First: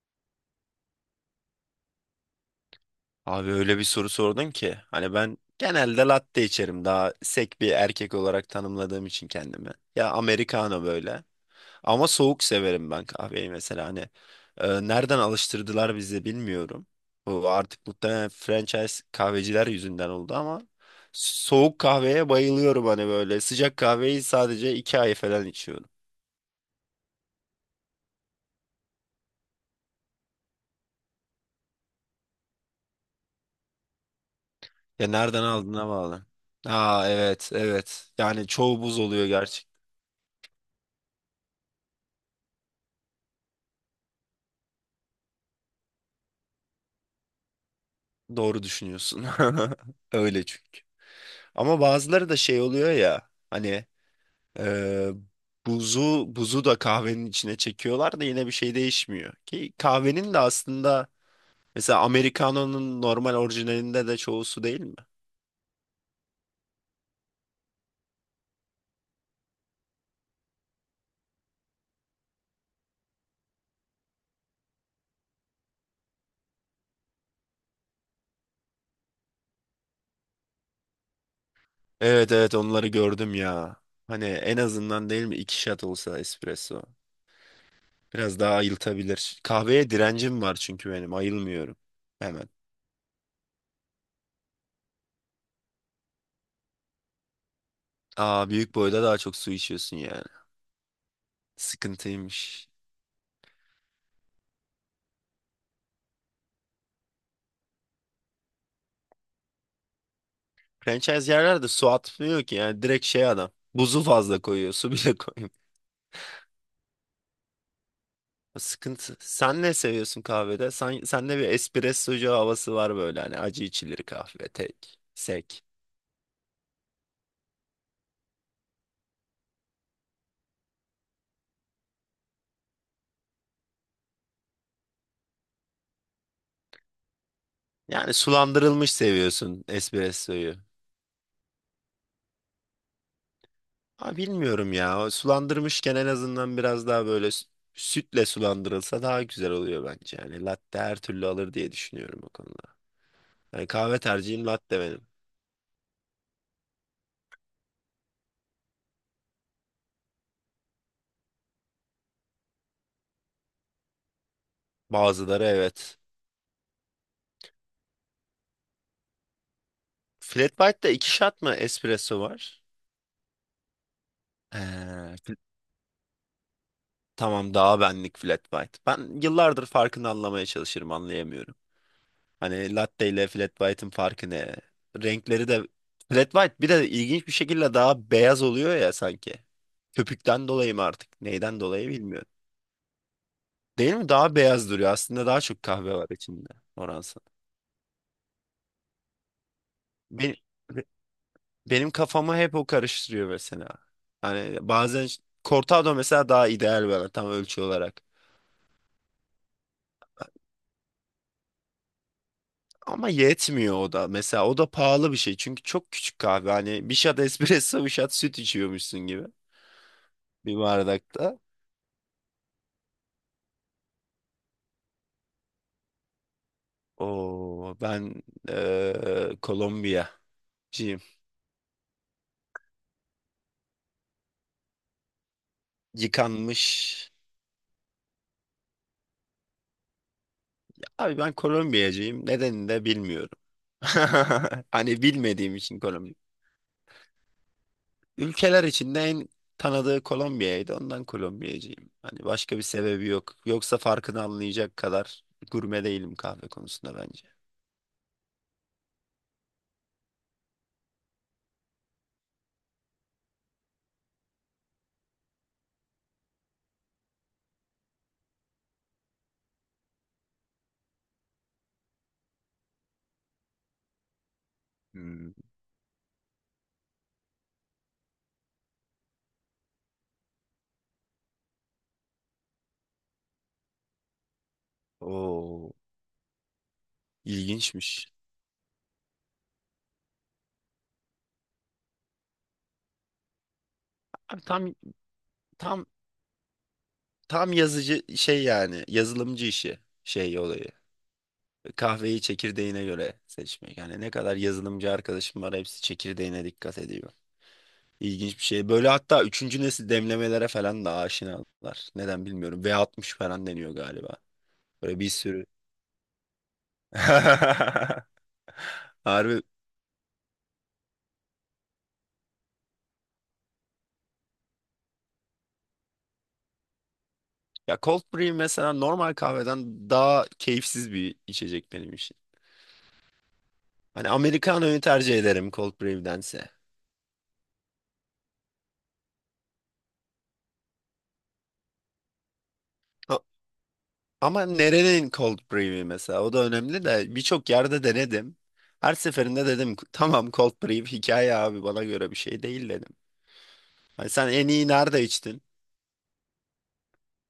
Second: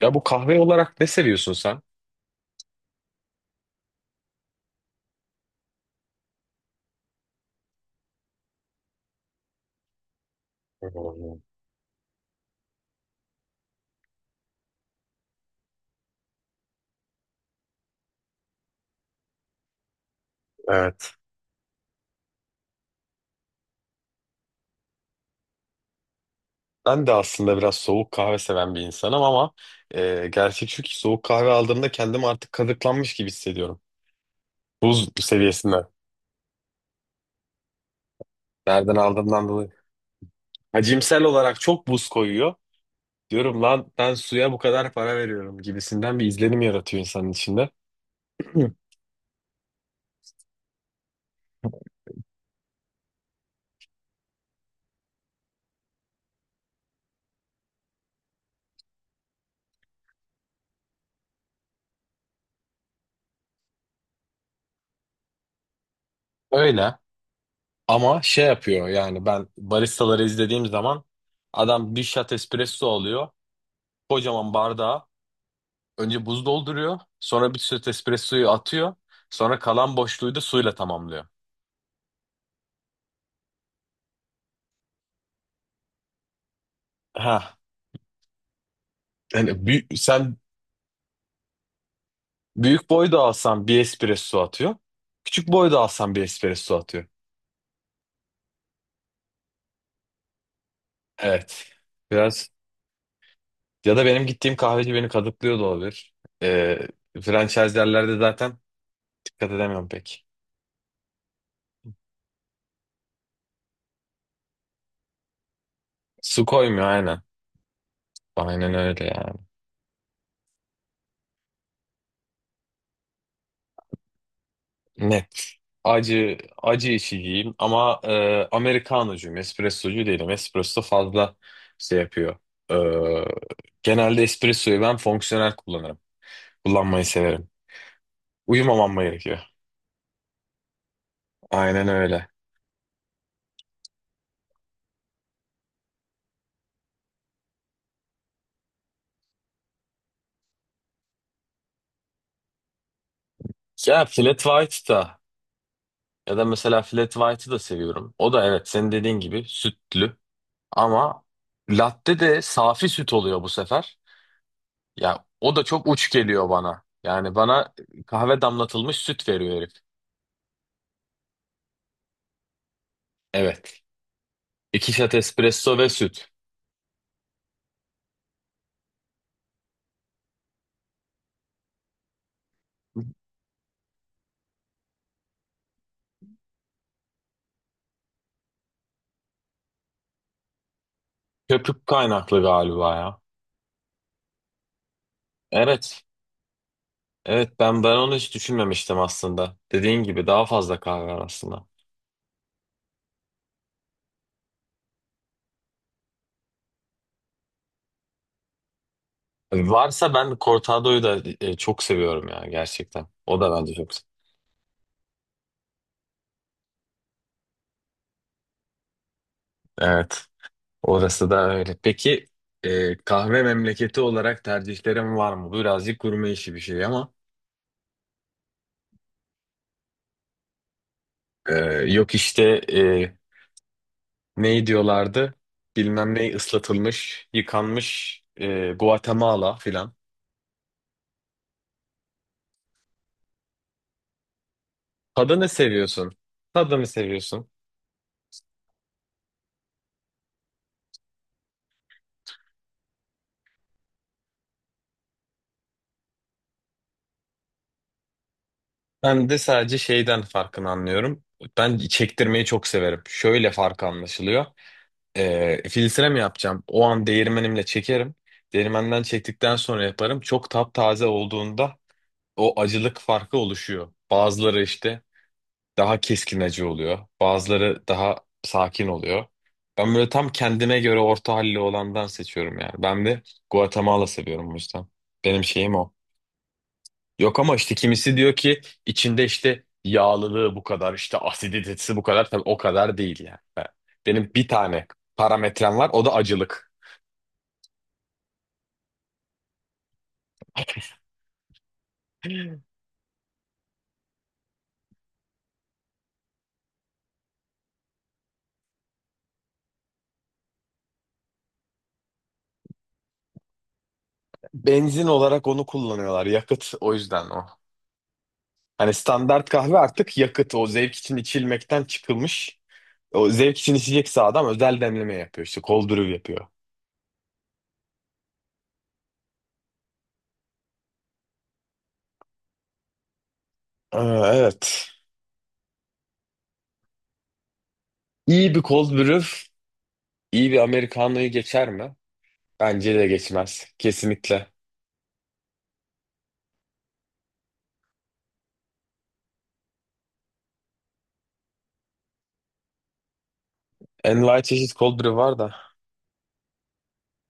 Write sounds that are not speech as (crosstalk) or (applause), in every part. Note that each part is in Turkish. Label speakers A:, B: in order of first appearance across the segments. A: Ya bu kahve olarak ne seviyorsun sen?
B: Abi öyle bir soru sordun ki. Hani ben genelde latte içerim. Daha sek bir erkek olarak tanımladığım için kendimi. Ya americano böyle.
A: Hmm.
B: Ama soğuk severim ben kahveyi mesela. Hani nereden alıştırdılar bizi bilmiyorum. Bu artık muhtemelen franchise kahveciler yüzünden oldu ama
A: Evet.
B: soğuk kahveye bayılıyorum hani böyle. Sıcak kahveyi sadece iki ay falan içiyorum.
A: Ben de aslında biraz soğuk kahve seven bir insanım ama gerçek şu ki soğuk kahve aldığımda kendimi artık kazıklanmış gibi hissediyorum.
B: Ya
A: Buz
B: nereden
A: seviyesinde.
B: aldığına bağlı. Aa, evet, evet. Yani çoğu
A: Nereden
B: buz oluyor.
A: aldığımdan dolayı. Hacimsel olarak çok buz koyuyor. Diyorum lan ben suya bu kadar para veriyorum gibisinden bir izlenim yaratıyor insanın içinde. (clears throat)
B: Doğru
A: Hı.
B: düşünüyorsun. (laughs) Öyle çünkü. Ama bazıları da şey oluyor ya hani e, buzu da kahvenin içine çekiyorlar da yine bir şey değişmiyor. Ki kahvenin de aslında mesela Americano'nun normal orijinalinde de çoğu su değil mi?
A: Öyle ama şey yapıyor yani ben baristaları izlediğim zaman adam bir shot espresso alıyor. Kocaman bardağı önce buz dolduruyor. Sonra bir süt espressoyu atıyor. Sonra kalan boşluğu da suyla tamamlıyor.
B: Evet, evet, onları gördüm ya. Hani en azından değil mi iki shot olsa espresso.
A: Ha.
B: Biraz daha ayıltabilir.
A: Yani büyük,
B: Kahveye
A: sen
B: direncim var çünkü benim ayılmıyorum hemen.
A: büyük boy da alsan bir espresso atıyor. Küçük boy da alsan bir espresso atıyor.
B: Aa, büyük boyda daha çok su içiyorsun yani.
A: Evet. Biraz
B: Sıkıntıymış.
A: ya da benim gittiğim kahveci beni kadıklıyor da olabilir. Ee, franchise yerlerde zaten dikkat edemiyorum pek.
B: Franchise yerler de su atmıyor ki yani direkt şey adam. Buzu fazla koyuyor, su bile (laughs) koymuyor.
A: Su koymuyor aynen. Aynen öyle
B: Sıkıntı.
A: yani.
B: Sen ne seviyorsun kahvede? Sen, sende bir espressocu havası var böyle hani acı içilir kahve tek,
A: Ne
B: sek.
A: acı acı içiciyim ama Amerikanocuyum, espressocu değilim. Espresso fazla şey yapıyor. E, genelde espressoyu ben fonksiyonel kullanırım. Kullanmayı severim.
B: Yani sulandırılmış
A: Uyumamam gerekiyor.
B: seviyorsun espressoyu.
A: Aynen öyle.
B: Ha, bilmiyorum ya. O sulandırmışken en azından biraz daha böyle sütle sulandırılsa daha güzel oluyor bence. Yani latte her türlü alır diye düşünüyorum o konuda. Yani kahve
A: Ya flat
B: tercihim latte
A: white
B: benim.
A: da ya da mesela flat white'ı da seviyorum. O da evet senin dediğin gibi sütlü ama latte de safi süt oluyor bu sefer. Ya
B: Bazıları
A: o da çok
B: evet.
A: uç geliyor bana. Yani bana kahve damlatılmış süt veriyor herif.
B: Flat white'da iki shot mı espresso var?
A: Evet. İki şat
B: Ee, fl-
A: espresso ve süt.
B: tamam, daha benlik flat white. Ben yıllardır farkını anlamaya çalışırım, anlayamıyorum. Hani latte ile flat white'ın farkı ne? Renkleri de flat white bir de ilginç bir şekilde daha beyaz oluyor ya sanki. Köpükten dolayı mı artık? Neyden
A: Köpük
B: dolayı bilmiyorum.
A: kaynaklı galiba ya.
B: Değil mi? Daha beyaz duruyor. Aslında daha çok kahve
A: Evet.
B: var içinde, oransal.
A: Evet ben onu hiç düşünmemiştim aslında. Dediğin gibi
B: Benim,
A: daha fazla kahve var aslında.
B: benim kafamı hep o karıştırıyor mesela. Hani bazen cortado mesela daha ideal bana tam ölçü olarak.
A: Varsa ben cortado'yu da çok seviyorum ya gerçekten.
B: Ama
A: O da bence
B: yetmiyor
A: çok.
B: o da. Mesela o da pahalı bir şey. Çünkü çok küçük kahve. Hani bir shot espresso, bir shot süt içiyormuşsun gibi.
A: Evet.
B: Bir
A: Orası
B: bardakta.
A: da öyle. Peki kahve memleketi olarak tercihlerim var mı? Bu birazcık gurme işi bir şey ama.
B: Oo, ben Kolombiyacıyım.
A: e, yok işte e, ne diyorlardı? Bilmem ne
B: Yıkanmış.
A: ıslatılmış, yıkanmış Guatemala filan.
B: Abi ben Kolombiyacıyım. Nedenini de bilmiyorum. (laughs) Hani
A: Tadını
B: bilmediğim için
A: seviyorsun.
B: Kolombiya.
A: Tadını seviyorsun.
B: Ülkeler içinde en tanıdığı Kolombiya'ydı. Ondan Kolombiyacıyım. Hani başka bir sebebi yok. Yoksa farkını anlayacak kadar gurme değilim kahve konusunda bence.
A: Ben de sadece şeyden farkını anlıyorum. Ben çektirmeyi çok severim. Şöyle farkı anlaşılıyor. Filtre mi yapacağım? O an değirmenimle çekerim. Değirmenden çektikten sonra yaparım. Çok taptaze olduğunda o acılık farkı oluşuyor. Bazıları işte
B: Hmm.
A: daha keskin acı oluyor. Bazıları daha sakin oluyor. Ben böyle tam kendime göre orta halli olandan seçiyorum yani. Ben de Guatemala seviyorum bu yüzden. Benim
B: Oo.
A: şeyim o. Yok ama işte
B: İlginçmiş.
A: kimisi diyor ki içinde işte yağlılığı bu kadar, işte asiditesi bu kadar. Tabii o kadar değil yani. Ben- benim
B: Abi
A: bir
B: tam
A: tane parametrem
B: tam
A: var, o da acılık.
B: tam yazıcı şey yani yazılımcı işi şey olayı.
A: (laughs)
B: Kahveyi çekirdeğine göre seçmek. Yani ne kadar yazılımcı arkadaşım var hepsi çekirdeğine dikkat ediyor. İlginç bir şey. Böyle hatta üçüncü nesil demlemelere falan da aşinalar. Neden bilmiyorum. V60 falan deniyor galiba. Böyle
A: Benzin
B: bir sürü.
A: olarak onu kullanıyorlar, yakıt o yüzden o.
B: (laughs)
A: Hani
B: Harbi.
A: standart kahve artık yakıt, o zevk için içilmekten çıkılmış. O zevk için içecekse adam özel demleme yapıyor işte, cold brew yapıyor.
B: Ya cold brew mesela normal kahveden daha keyifsiz bir içecek benim için. Hani
A: Aa,
B: Americano'yu
A: evet.
B: tercih ederim cold brew'dense.
A: İyi bir cold brew, iyi bir Americano'yu geçer mi? Bence de geçmez, kesinlikle.
B: Ama nerenin cold brew'i mesela o da önemli de birçok yerde denedim. Her seferinde dedim tamam, cold brew hikaye abi, bana göre bir şey değil dedim. Hani sen
A: Envai
B: en iyi
A: çeşit cold
B: nerede
A: brew var
B: içtin?
A: da.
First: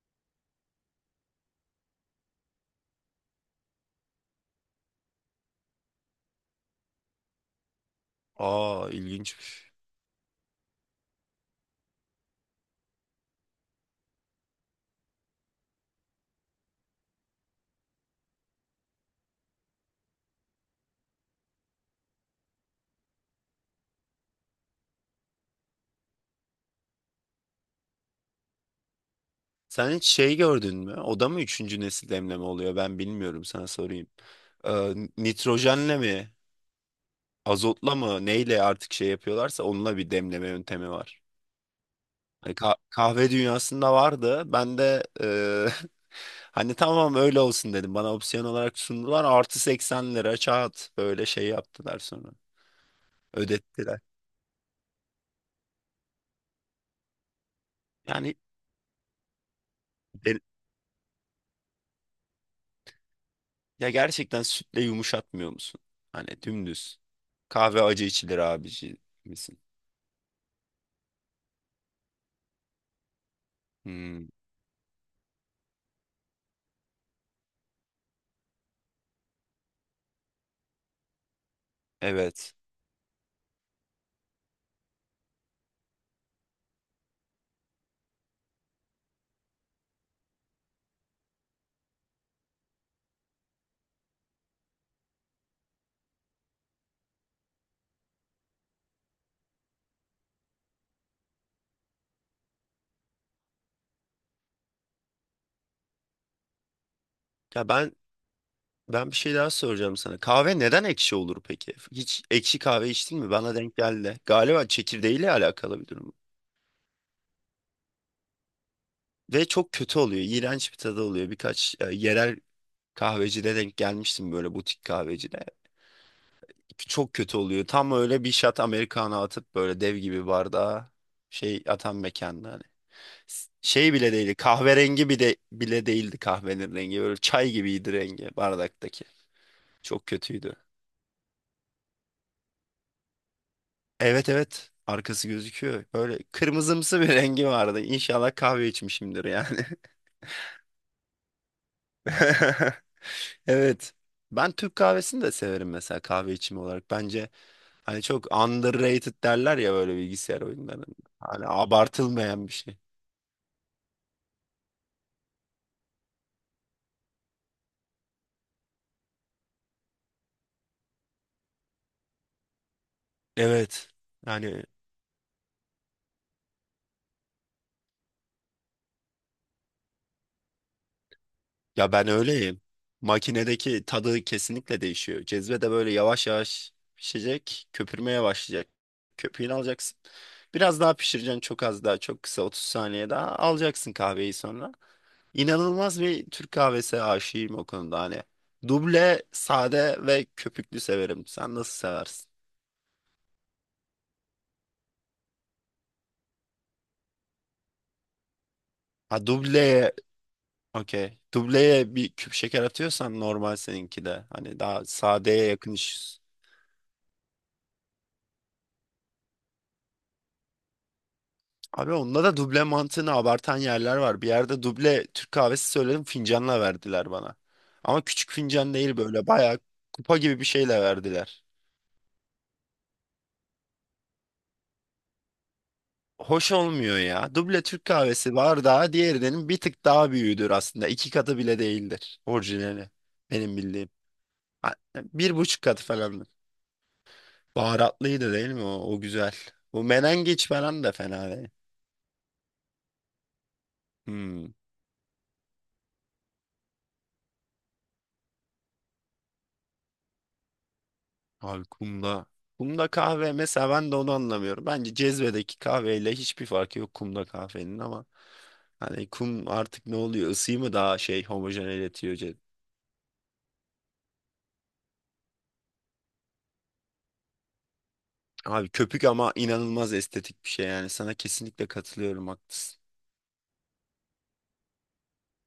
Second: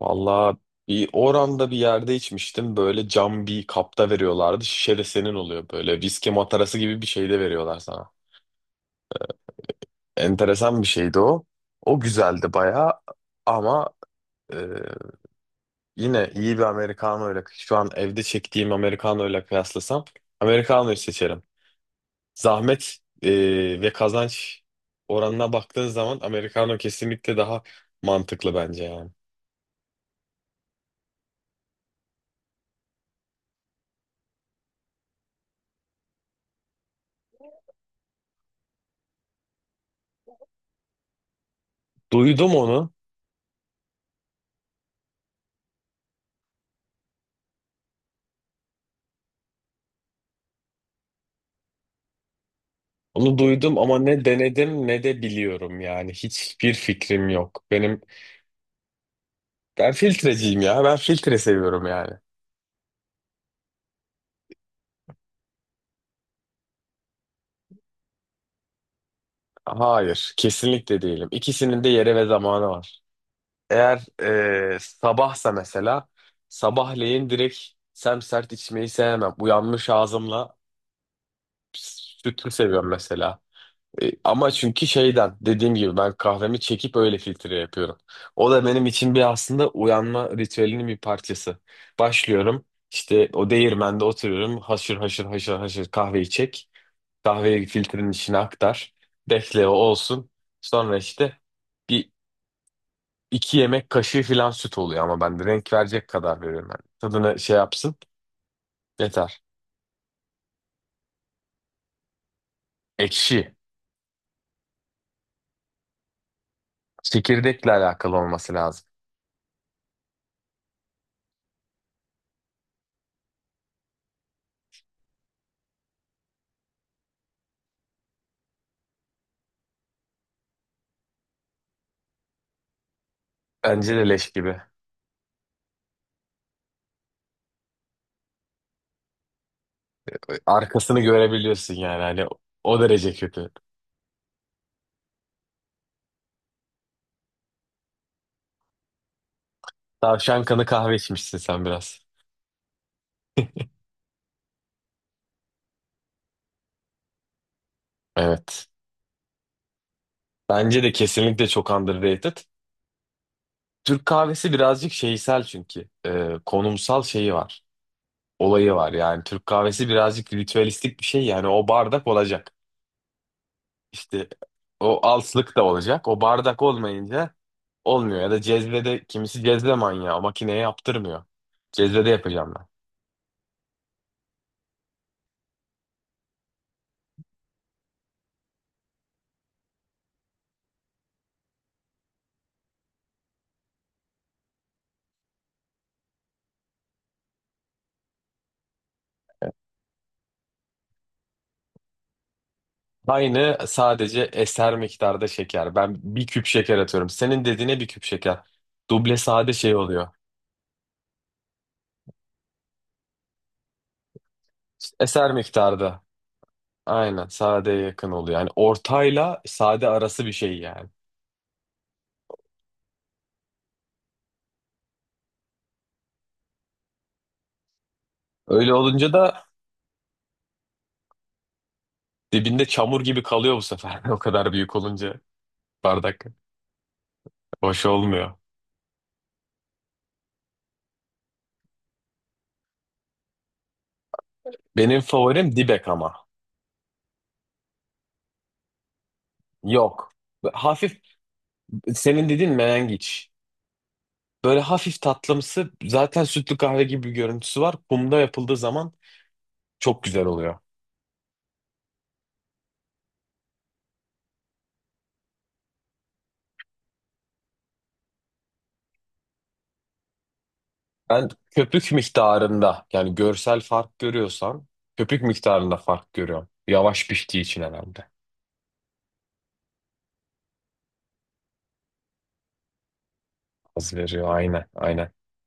A: Valla bir oranda bir yerde içmiştim. Böyle cam bir kapta veriyorlardı. Şişe de senin oluyor böyle. Viski matarası gibi bir şey de veriyorlar sana.
B: Aa, ilginçmiş.
A: Enteresan bir şeydi o. O güzeldi baya ama e, yine iyi bir Americano ile şu an evde çektiğim Americano ile kıyaslasam Americano'yu seçerim. Zahmet ve kazanç oranına baktığın zaman Americano kesinlikle daha mantıklı bence yani.
B: Sen hiç şey gördün mü? O da mı üçüncü nesil demleme oluyor? Ben bilmiyorum, sana sorayım. Nitrojenle mi? Azotla mı? Neyle artık şey yapıyorlarsa onunla bir demleme yöntemi var.
A: Duydum onu.
B: Kahve dünyasında vardı. Ben de (laughs) hani tamam öyle olsun dedim. Bana opsiyon olarak sundular. Artı 80 lira kağıt böyle şey yaptılar sonra.
A: Onu duydum ama
B: Ödettiler.
A: ne denedim ne de biliyorum yani. Hiçbir fikrim yok. Benim
B: Yani
A: ben
B: de-
A: filtreciyim ya. Ben filtre seviyorum yani.
B: Ya gerçekten sütle yumuşatmıyor musun? Hani dümdüz. Kahve acı içilir abici misin?
A: Hayır, kesinlikle değilim. İkisinin de yeri ve zamanı var. Eğer
B: Hmm,
A: sabahsa mesela sabahleyin direkt semsert içmeyi sevmem. Uyanmış ağzımla sütlü
B: evet.
A: seviyorum mesela. Ama çünkü şeyden dediğim gibi ben kahvemi çekip öyle filtre yapıyorum. O da benim için bir aslında uyanma ritüelinin bir parçası. Başlıyorum işte o değirmende oturuyorum haşır haşır haşır haşır kahveyi çek. Kahveyi filtrenin içine aktar. Bekle o olsun. Sonra işte bir iki yemek kaşığı falan süt oluyor ama ben de renk verecek kadar veriyorum. Yani tadını şey
B: Ya ben
A: yapsın
B: Ben bir şey
A: yeter.
B: daha soracağım sana. Kahve neden ekşi olur peki? Hiç ekşi kahve içtin mi?
A: Ekşi.
B: Bana denk geldi. Galiba çekirdeğiyle alakalı bir durum.
A: Çekirdekle alakalı olması lazım.
B: Ve çok kötü oluyor. İğrenç bir tadı oluyor. Birkaç yerel kahvecide denk gelmiştim, böyle butik kahvecide. Çok kötü oluyor. Tam öyle bir shot Americano atıp böyle dev gibi bardağa şey atan mekanda hani. Şey
A: Bence de
B: bile
A: leş
B: değildi.
A: gibi.
B: Kahverengi bir de bile değildi kahvenin rengi. Böyle çay gibiydi rengi bardaktaki. Çok kötüydü.
A: Arkasını görebiliyorsun yani hani o derece kötü.
B: Evet, evet. Arkası gözüküyor. Böyle kırmızımsı bir (laughs) rengi vardı. İnşallah kahve içmişimdir yani.
A: Tavşan kanı kahve içmişsin sen biraz.
B: (laughs) Evet. Ben Türk kahvesini de severim mesela, kahve içimi olarak. Bence hani çok
A: Evet.
B: underrated derler ya böyle bilgisayar
A: Bence
B: oyunlarında.
A: de
B: Hani
A: kesinlikle çok underrated.
B: abartılmayan bir şey.
A: Türk kahvesi birazcık şeysel çünkü. Konumsal şeyi var. Olayı var yani. Türk kahvesi birazcık ritüelistik bir şey yani. O bardak olacak.
B: Evet.
A: İşte
B: Yani
A: o alslık da olacak. O bardak olmayınca olmuyor. Ya da cezvede kimisi cezve manyağı. Makineye yaptırmıyor.
B: ya ben
A: Cezvede yapacağım
B: öyleyim. Makinedeki tadı kesinlikle değişiyor. Cezve de böyle yavaş yavaş pişecek, köpürmeye başlayacak. Köpüğünü alacaksın. Biraz daha pişireceksin, çok az daha, çok kısa, 30 saniye daha alacaksın kahveyi sonra. İnanılmaz bir Türk kahvesi aşığıyım o konuda hani. Duble, sade ve köpüklü severim. Sen nasıl seversin?
A: aynı sadece eser miktarda şeker. Ben bir küp şeker atıyorum. Senin dediğine bir küp şeker. Duble
B: Ha,
A: sade şey
B: dubleye,
A: oluyor.
B: okey. Dubleye bir küp şeker atıyorsan normal seninki de. Hani daha
A: Eser
B: sadeye yakın
A: miktarda.
B: iş.
A: Aynen sadeye yakın oluyor. Yani ortayla sade arası bir şey yani.
B: Abi onda da duble mantığını abartan yerler var. Bir yerde duble Türk kahvesi söyledim, fincanla verdiler bana. Ama küçük
A: Öyle
B: fincan değil,
A: olunca
B: böyle
A: da
B: bayağı kupa gibi bir şeyle verdiler.
A: dibinde çamur gibi kalıyor bu sefer. (laughs) O kadar büyük olunca bardak
B: Hoş olmuyor ya. Duble Türk
A: hoş olmuyor.
B: kahvesi bardağı diğerinin bir tık daha büyüğüdür aslında. İki katı bile değildir orijinali. Benim bildiğim. Ha,
A: Benim
B: bir
A: favorim
B: buçuk katı
A: dibek ama.
B: falandır. Baharatlıydı değil mi o? O güzel. Bu
A: Yok.
B: menengiç falan da
A: Hafif
B: fena değil.
A: senin dediğin menengiç.
B: Hmm.
A: Böyle hafif tatlımsı zaten sütlü kahve gibi bir görüntüsü var. Kumda yapıldığı zaman çok güzel oluyor.
B: Abi kumda. Kumda kahve mesela, ben de onu anlamıyorum. Bence cezvedeki kahveyle hiçbir farkı yok kumda kahvenin ama hani kum artık ne oluyor? Isıyı mı daha şey
A: Ben köpük
B: homojeneletiyor.
A: miktarında yani görsel fark görüyorsam köpük miktarında fark görüyorum. Yavaş piştiği için herhalde.
B: Abi köpük ama inanılmaz estetik bir şey yani. Sana kesinlikle katılıyorum, haklısın.
A: Az veriyor aynen aynen.